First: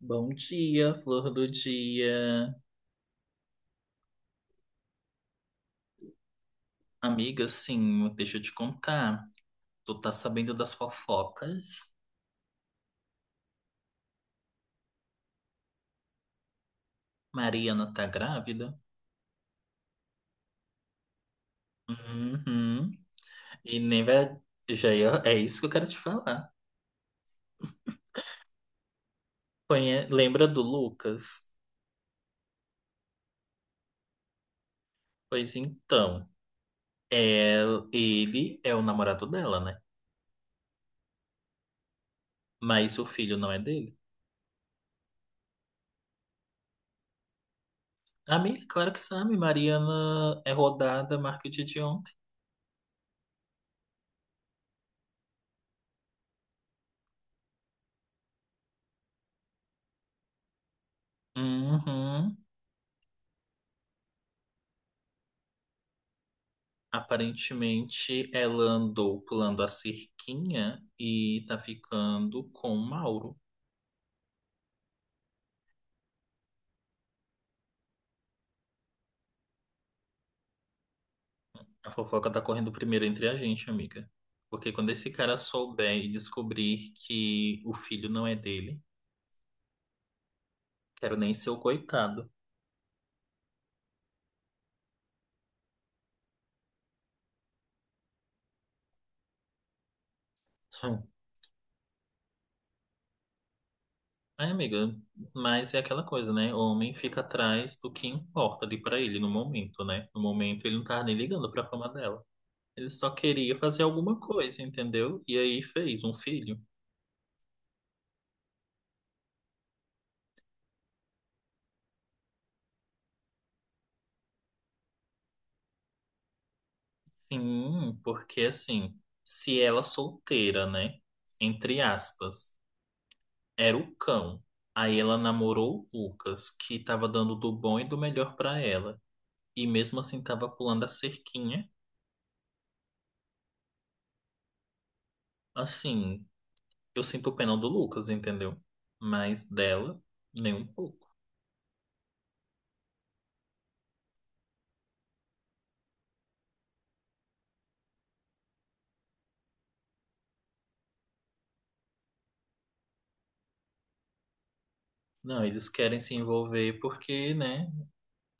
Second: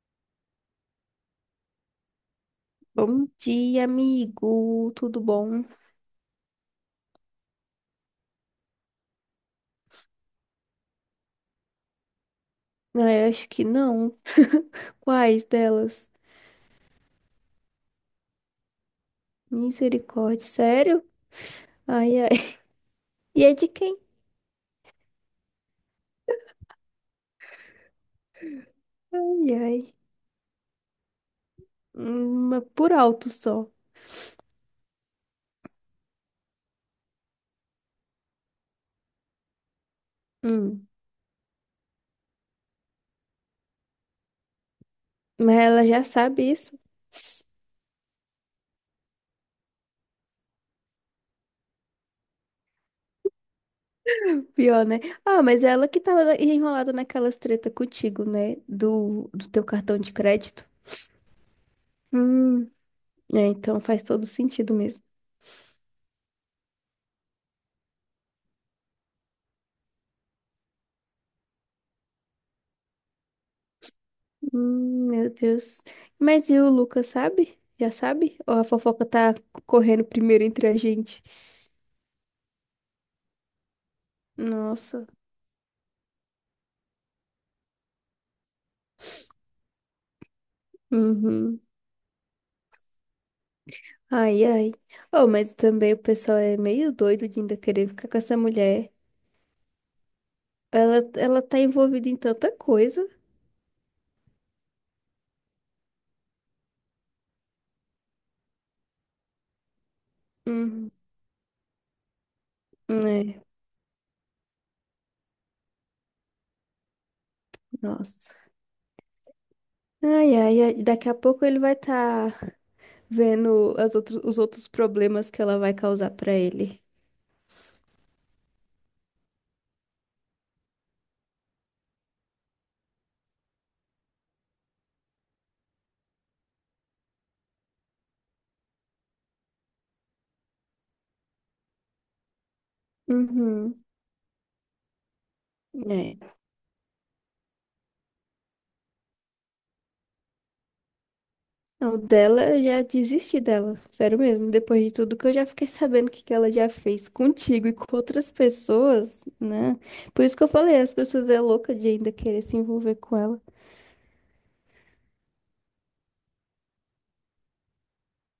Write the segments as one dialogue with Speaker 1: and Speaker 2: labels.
Speaker 1: Bom dia, flor do dia.
Speaker 2: Bom dia, amigo. Tudo bom?
Speaker 1: Amiga, sim, deixa eu te contar. Tu tá sabendo das fofocas?
Speaker 2: Ah, eu acho que não. Quais delas?
Speaker 1: Mariana tá grávida?
Speaker 2: Misericórdia, sério? Ai, ai.
Speaker 1: Uhum.
Speaker 2: E é de
Speaker 1: E
Speaker 2: quem?
Speaker 1: nem vai. É isso que eu quero te falar.
Speaker 2: Ai, ai.
Speaker 1: Lembra do Lucas?
Speaker 2: Mas por alto só.
Speaker 1: Pois então, é... ele é o namorado dela, né?
Speaker 2: Hum.
Speaker 1: Mas o filho não é dele.
Speaker 2: Mas ela já sabe isso.
Speaker 1: Amiga, claro que sabe. Mariana é rodada, marca o dia de ontem.
Speaker 2: Pior, né? Ah, mas é ela que enrolada naquelas treta contigo, né? Do teu cartão de crédito.
Speaker 1: Uhum.
Speaker 2: Hum. É, então faz todo sentido mesmo.
Speaker 1: Aparentemente, ela andou pulando a cerquinha e tá ficando com o Mauro.
Speaker 2: Meu Deus. Mas e o Lucas, sabe? Já sabe? Ou a fofoca tá correndo primeiro entre a gente?
Speaker 1: A fofoca tá correndo primeiro entre a gente, amiga. Porque quando
Speaker 2: Nossa.
Speaker 1: esse cara souber e descobrir que o filho não é dele, quero nem ser o
Speaker 2: Uhum.
Speaker 1: coitado.
Speaker 2: Ai, ai. Oh, mas também o pessoal é meio doido de ainda querer ficar com essa mulher. Ela,
Speaker 1: Hum.
Speaker 2: ela tá envolvida em tanta coisa.
Speaker 1: É, amiga, mas é aquela coisa, né? O homem fica atrás do que importa ali pra ele no momento, né? No momento ele não
Speaker 2: Uhum.
Speaker 1: tava nem ligando pra fama dela. Ele só
Speaker 2: É,
Speaker 1: queria fazer alguma coisa, entendeu? E aí fez um filho.
Speaker 2: nossa. Ai, ai, ai. Daqui a pouco ele vai estar tá vendo as outros os outros problemas que ela vai causar pra ele.
Speaker 1: Sim, porque assim, se ela solteira, né? Entre aspas, era o cão. Aí ela namorou o Lucas, que tava dando do bom e do melhor pra ela. E mesmo assim tava pulando a cerquinha.
Speaker 2: Uhum.
Speaker 1: Assim,
Speaker 2: É.
Speaker 1: eu sinto pena do Lucas, entendeu? Mas dela, nem um pouco.
Speaker 2: Não, dela eu já desisti dela, sério mesmo. Depois de tudo que eu já fiquei sabendo que ela já fez contigo e com outras pessoas, né? Por isso que eu falei, as pessoas é louca de ainda querer se envolver com ela.
Speaker 1: Não, eles querem se envolver porque, né?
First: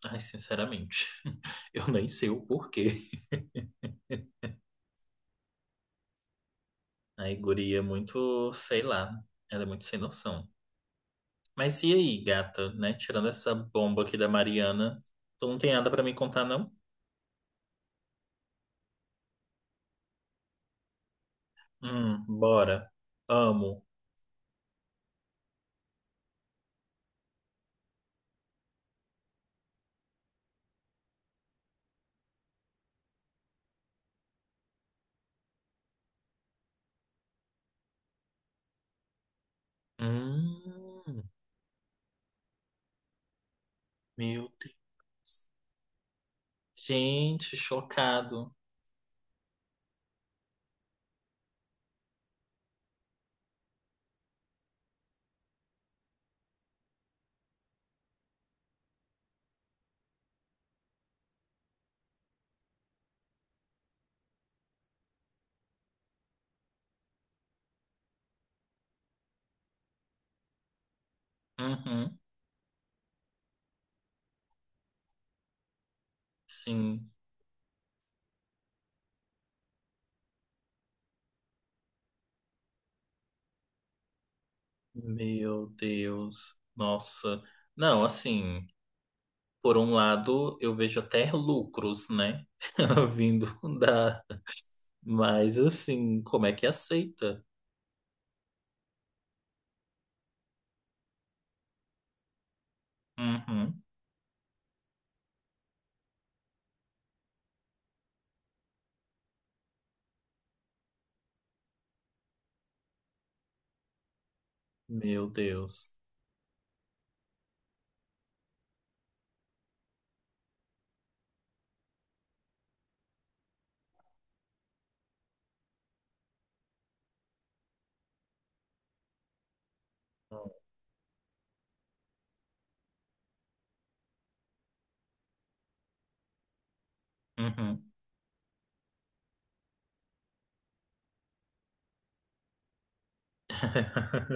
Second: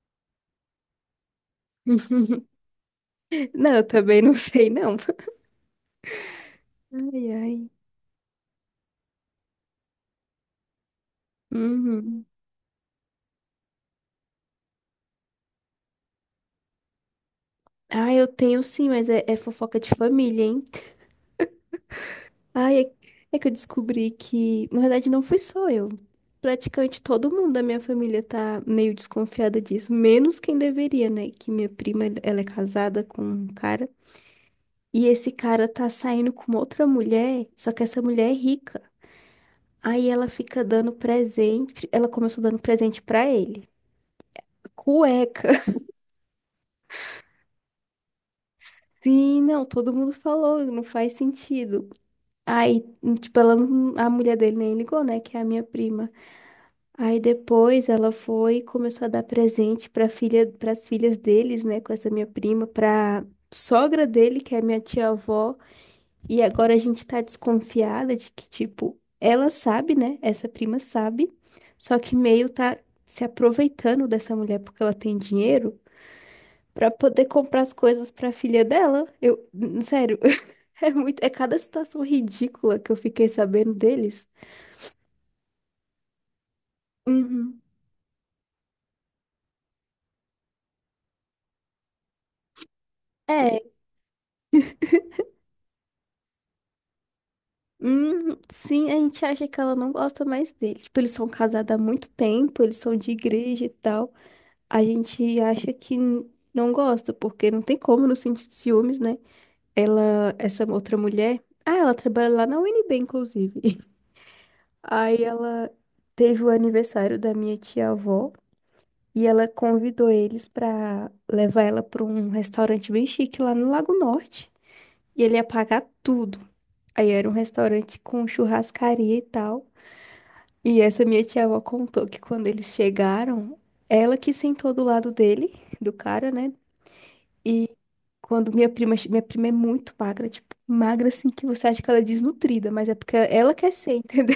Speaker 1: Ai, sinceramente, eu nem sei o porquê.
Speaker 2: Não, eu também não sei, não.
Speaker 1: A
Speaker 2: Ai, ai.
Speaker 1: guria é muito, sei lá, ela é muito sem noção. Mas e aí,
Speaker 2: Uhum.
Speaker 1: gata, né? Tirando essa bomba aqui da Mariana, tu não tem nada pra me contar, não?
Speaker 2: Ah, eu tenho sim, mas é fofoca de família, hein?
Speaker 1: Bora.
Speaker 2: Ai, é, é que eu
Speaker 1: Amo.
Speaker 2: descobri que, na verdade, não fui só eu. Praticamente todo mundo da minha família tá meio desconfiada disso, menos quem deveria, né? Que minha prima, ela é casada com um cara, e esse cara tá saindo com outra mulher, só que essa mulher é rica. Aí ela fica dando
Speaker 1: Hum,
Speaker 2: presente, ela começou dando presente pra ele.
Speaker 1: meu Deus.
Speaker 2: Cueca.
Speaker 1: Gente, chocado.
Speaker 2: Sim, não, todo mundo falou, não faz sentido. Aí, tipo, ela, não- a mulher dele nem ligou, né? Que é a minha prima. Aí depois ela foi e começou a dar presente para filha, para as filhas deles, né, com essa minha prima, para sogra dele, que é minha tia-avó, e agora a gente tá desconfiada de que tipo, ela sabe, né? Essa prima sabe, só que
Speaker 1: Uhum,
Speaker 2: meio tá se aproveitando dessa mulher porque ela tem dinheiro para
Speaker 1: sim.
Speaker 2: poder comprar as coisas para filha dela. Sério, é muito, é cada situação ridícula que eu fiquei sabendo deles.
Speaker 1: Meu Deus. Nossa.
Speaker 2: Uhum.
Speaker 1: Não, assim, por um lado, eu vejo até lucros, né? Vindo
Speaker 2: É,
Speaker 1: da. Mas, assim, como é que aceita?
Speaker 2: hum, sim, a gente acha que ela não gosta mais dele. Tipo, eles são casados há muito tempo, eles são de igreja e
Speaker 1: Uhum,
Speaker 2: tal. A gente acha que não gosta, porque não tem como não sentir ciúmes, né? Ela, essa outra mulher, ah, ela trabalha lá na UNB, inclusive. Aí
Speaker 1: meu
Speaker 2: ela
Speaker 1: Deus.
Speaker 2: teve o aniversário da minha tia-avó e ela convidou eles pra levar ela pra um restaurante bem chique lá no Lago Norte. E ele ia pagar tudo. Aí era um restaurante com churrascaria e tal. E essa minha tia-avó contou que quando eles chegaram, ela que sentou do lado dele, do cara, né? E
Speaker 1: Uhum.
Speaker 2: quando minha prima é muito magra, tipo, magra assim que você acha que ela é desnutrida, mas é porque ela quer ser, entendeu?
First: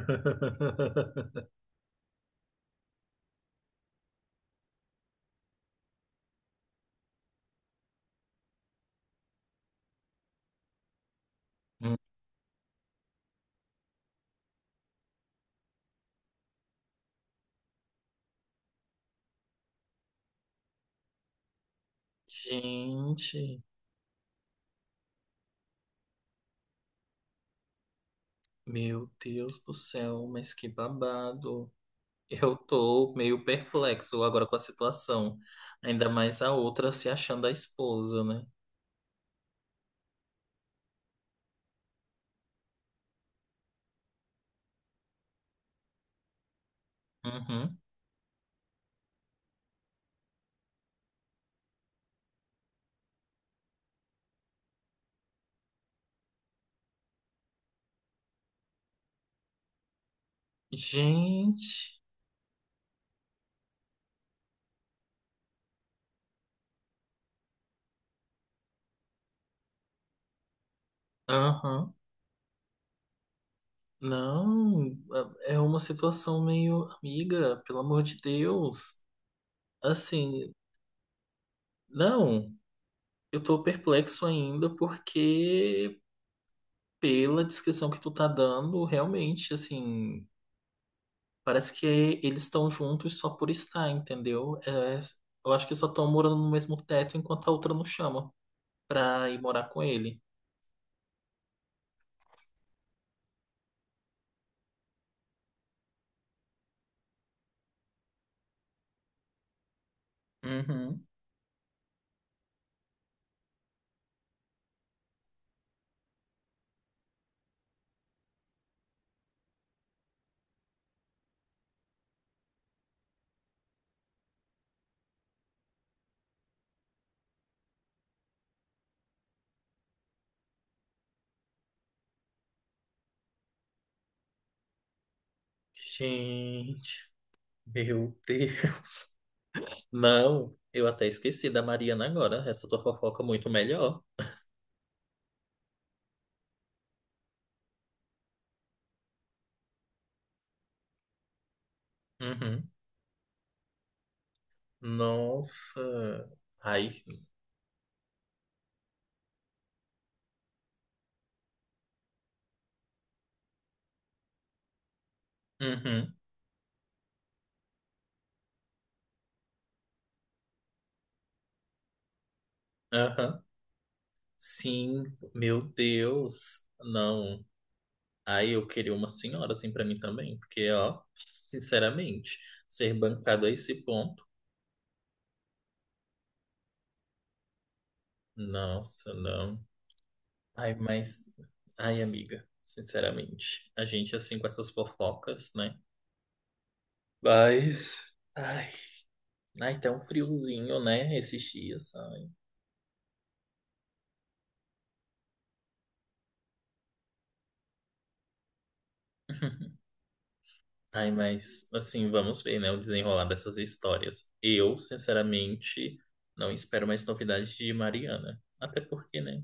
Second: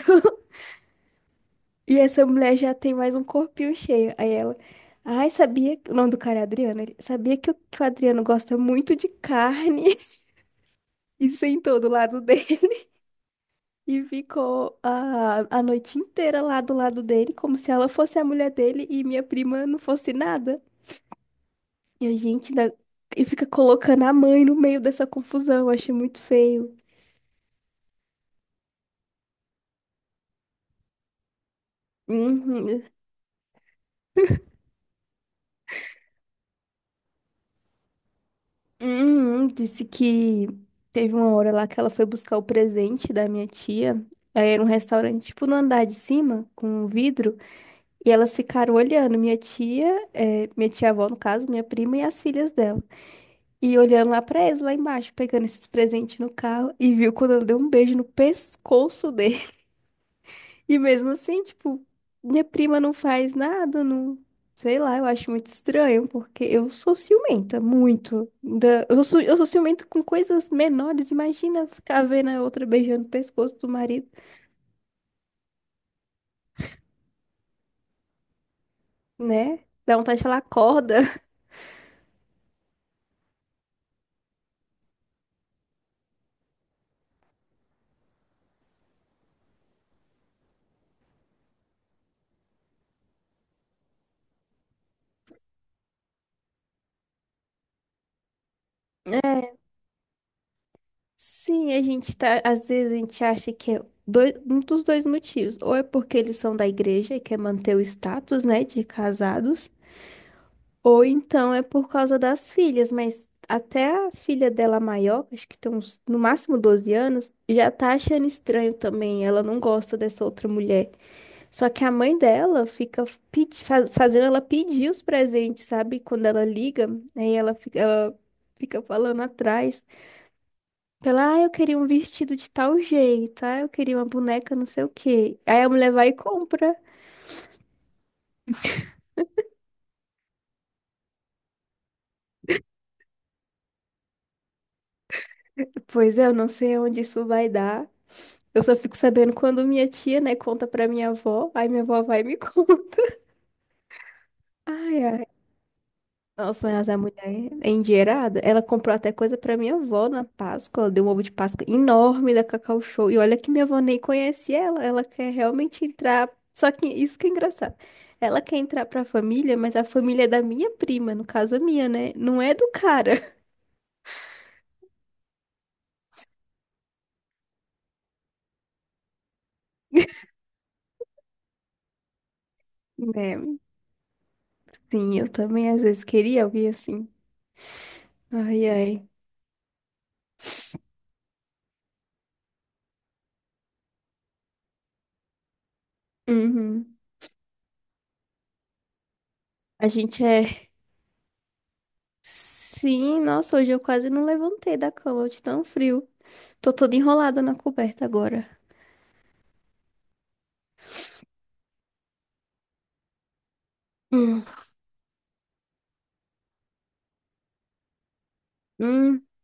Speaker 2: E essa mulher já tem mais um corpinho cheio. Aí ela, ai, sabia que o nome do cara é Adriano? Ele, sabia que que o Adriano gosta muito de carne e sentou do
Speaker 1: Hum.
Speaker 2: lado dele. E ficou a noite inteira lá do lado dele, como se ela fosse a mulher dele e minha prima não fosse nada. E a gente ainda... E fica
Speaker 1: Gente,
Speaker 2: colocando a mãe no meio dessa confusão, eu achei muito feio.
Speaker 1: meu Deus do céu, mas que babado. Eu
Speaker 2: Uhum.
Speaker 1: tô meio perplexo agora com a situação. Ainda mais a outra se achando a esposa, né?
Speaker 2: Uhum. Disse que teve uma hora lá que ela foi buscar o presente da minha tia. Aí era um restaurante, tipo, no andar de cima, com um vidro.
Speaker 1: Uhum.
Speaker 2: E elas ficaram olhando, minha tia, minha tia-avó, no caso, minha prima e as filhas dela. E olhando lá pra eles, lá embaixo, pegando esses presentes no carro, e viu quando ela deu um beijo no pescoço dele. E mesmo assim, tipo,
Speaker 1: Gente,
Speaker 2: minha prima não faz nada, não. Sei lá, eu acho muito estranho, porque eu sou ciumenta, muito. Eu sou ciumenta com coisas menores, imagina
Speaker 1: aham.
Speaker 2: ficar vendo a outra beijando o pescoço do marido,
Speaker 1: Não, é uma situação meio amiga, pelo amor de Deus.
Speaker 2: né? Dá vontade de falar,
Speaker 1: Assim,
Speaker 2: acorda.
Speaker 1: não, eu tô perplexo ainda porque pela descrição que tu tá dando, realmente, assim, parece que eles estão juntos só por estar, entendeu? É, eu acho que só estão morando no mesmo teto enquanto a outra não chama pra ir morar com ele.
Speaker 2: Sim, a gente tá, às vezes a gente acha que é dois, um dos dois motivos, ou é porque eles são da igreja e quer manter o status, né, de casados,
Speaker 1: Uhum.
Speaker 2: ou então é por causa das filhas, mas até a filha dela maior, acho que tem uns, no máximo 12 anos, já tá achando estranho também, ela não gosta dessa outra mulher. Só que a mãe dela fica fazendo ela pedir os presentes, sabe? Quando ela liga, ela fica falando atrás. Pela, ah, eu queria um vestido de tal jeito, ah, eu queria uma boneca não sei o quê. Aí a mulher vai e compra.
Speaker 1: Gente, meu Deus. Não, eu até esqueci da Mariana agora. Essa tua fofoca é muito melhor.
Speaker 2: Pois é, eu não sei onde isso vai dar. Eu só fico sabendo quando minha tia, né, conta pra minha avó, aí minha avó vai e me
Speaker 1: Uhum.
Speaker 2: conta. Ai, ai.
Speaker 1: Nossa.
Speaker 2: Nossa, mas
Speaker 1: Ai.
Speaker 2: a mulher é endinheirada. Ela comprou até coisa pra minha avó na Páscoa. Ela deu um ovo de Páscoa enorme da Cacau Show. E olha que minha avó nem conhece ela. Ela quer realmente
Speaker 1: Uhum.
Speaker 2: entrar. Só que isso que é engraçado. Ela quer entrar pra família, mas a família é da minha prima, no caso a minha, né? Não é do cara.
Speaker 1: Aham. Sim, meu Deus. Não. Aí eu queria uma senhora assim pra mim também, porque, ó, sinceramente, ser
Speaker 2: É,
Speaker 1: bancado a esse ponto,
Speaker 2: sim, eu também às vezes queria alguém assim. Ai, ai.
Speaker 1: nossa, não. Ai, mas, ai, amiga, sinceramente, a gente assim com essas fofocas, né?
Speaker 2: Uhum.
Speaker 1: Mas, ai, ai,
Speaker 2: A
Speaker 1: tá um
Speaker 2: gente é.
Speaker 1: friozinho, né, esses dias, ai.
Speaker 2: Sim, nossa, hoje eu quase não levantei da cama de tão frio. Tô toda enrolada na coberta agora.
Speaker 1: Ai, mas, assim, vamos ver, né, o desenrolar dessas histórias.
Speaker 2: Hum.
Speaker 1: Eu, sinceramente, não espero mais novidades de Mariana. Até porque,
Speaker 2: Hum,
Speaker 1: né?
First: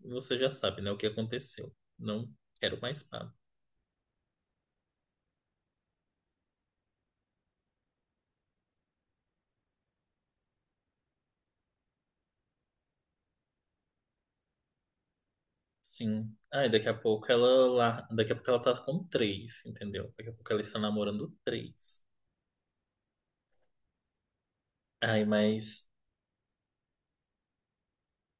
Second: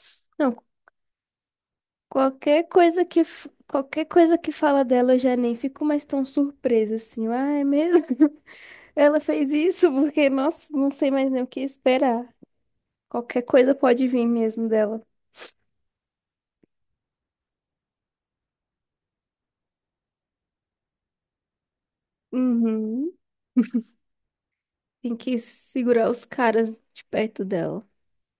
Speaker 1: Você já
Speaker 2: não,
Speaker 1: sabe, né, o que aconteceu. Não quero mais papo.
Speaker 2: qualquer coisa que fala dela eu já nem fico mais tão surpresa assim. Ah, é mesmo? Ela fez isso porque, nossa, não sei mais nem o que esperar. Qualquer coisa pode vir mesmo dela.
Speaker 1: Sim. Ai, daqui a pouco ela lá, daqui a pouco ela tá com três, entendeu? Daqui a pouco ela está namorando três.
Speaker 2: Uhum. Tem
Speaker 1: Ai,
Speaker 2: que segurar os caras de perto dela,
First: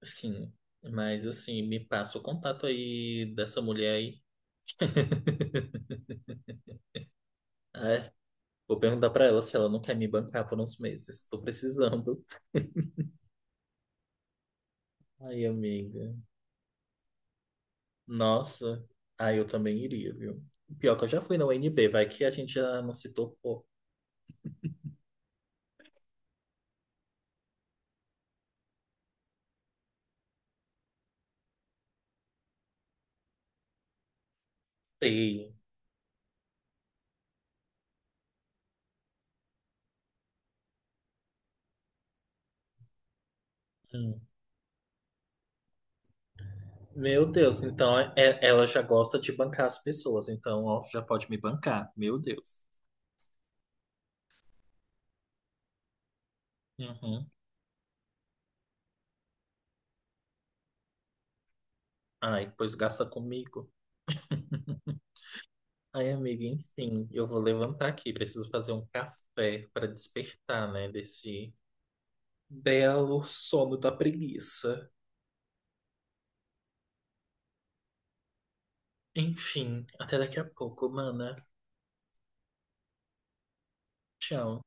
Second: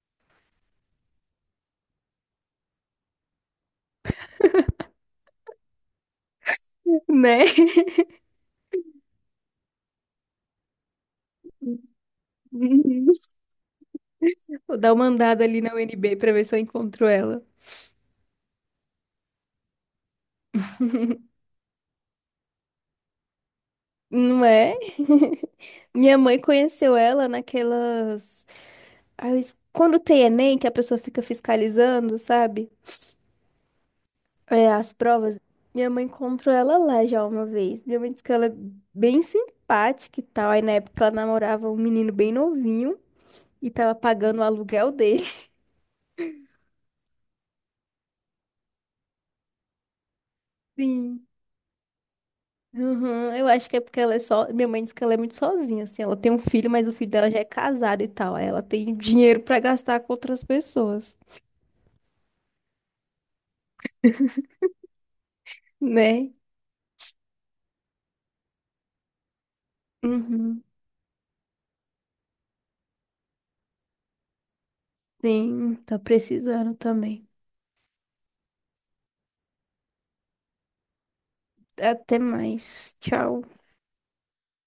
Speaker 1: sim, mas assim, me passa o contato aí dessa mulher aí.
Speaker 2: né?
Speaker 1: Ai, vou perguntar pra ela se ela não quer me bancar por uns meses. Tô precisando.
Speaker 2: Uhum. Vou dar uma andada
Speaker 1: Ai,
Speaker 2: ali na U N
Speaker 1: amiga.
Speaker 2: B pra ver se eu encontro ela.
Speaker 1: Nossa. Ai, eu também iria, viu? Pior que eu já fui na UNB, vai que a gente já não se topou.
Speaker 2: Não é? Minha mãe conheceu ela naquelas. Quando tem Enem, que a pessoa fica fiscalizando, sabe? É, as provas.
Speaker 1: Feio.
Speaker 2: Minha mãe encontrou ela lá já uma vez. Minha mãe disse que ela é bem simpática e tal. Aí na época ela namorava um menino bem novinho e tava pagando o aluguel dele.
Speaker 1: Meu Deus, então é- ela já gosta de bancar as pessoas, então ó, já pode
Speaker 2: Sim.
Speaker 1: me bancar. Meu Deus.
Speaker 2: Uhum, eu acho que é porque ela é só. Minha mãe disse que ela é muito sozinha, assim. Ela tem um filho, mas o filho
Speaker 1: Uhum.
Speaker 2: dela já é casado e tal. Aí ela tem dinheiro pra gastar com outras pessoas,
Speaker 1: Ai, pois gasta comigo. Ai,
Speaker 2: né?
Speaker 1: amiga, enfim, eu vou levantar aqui. Preciso fazer um café para
Speaker 2: Uhum.
Speaker 1: despertar, né, desse belo sono da preguiça.
Speaker 2: Sim, tá precisando também.
Speaker 1: Enfim, até daqui a pouco, mana.
Speaker 2: Até mais. Tchau.
Speaker 1: Tchau.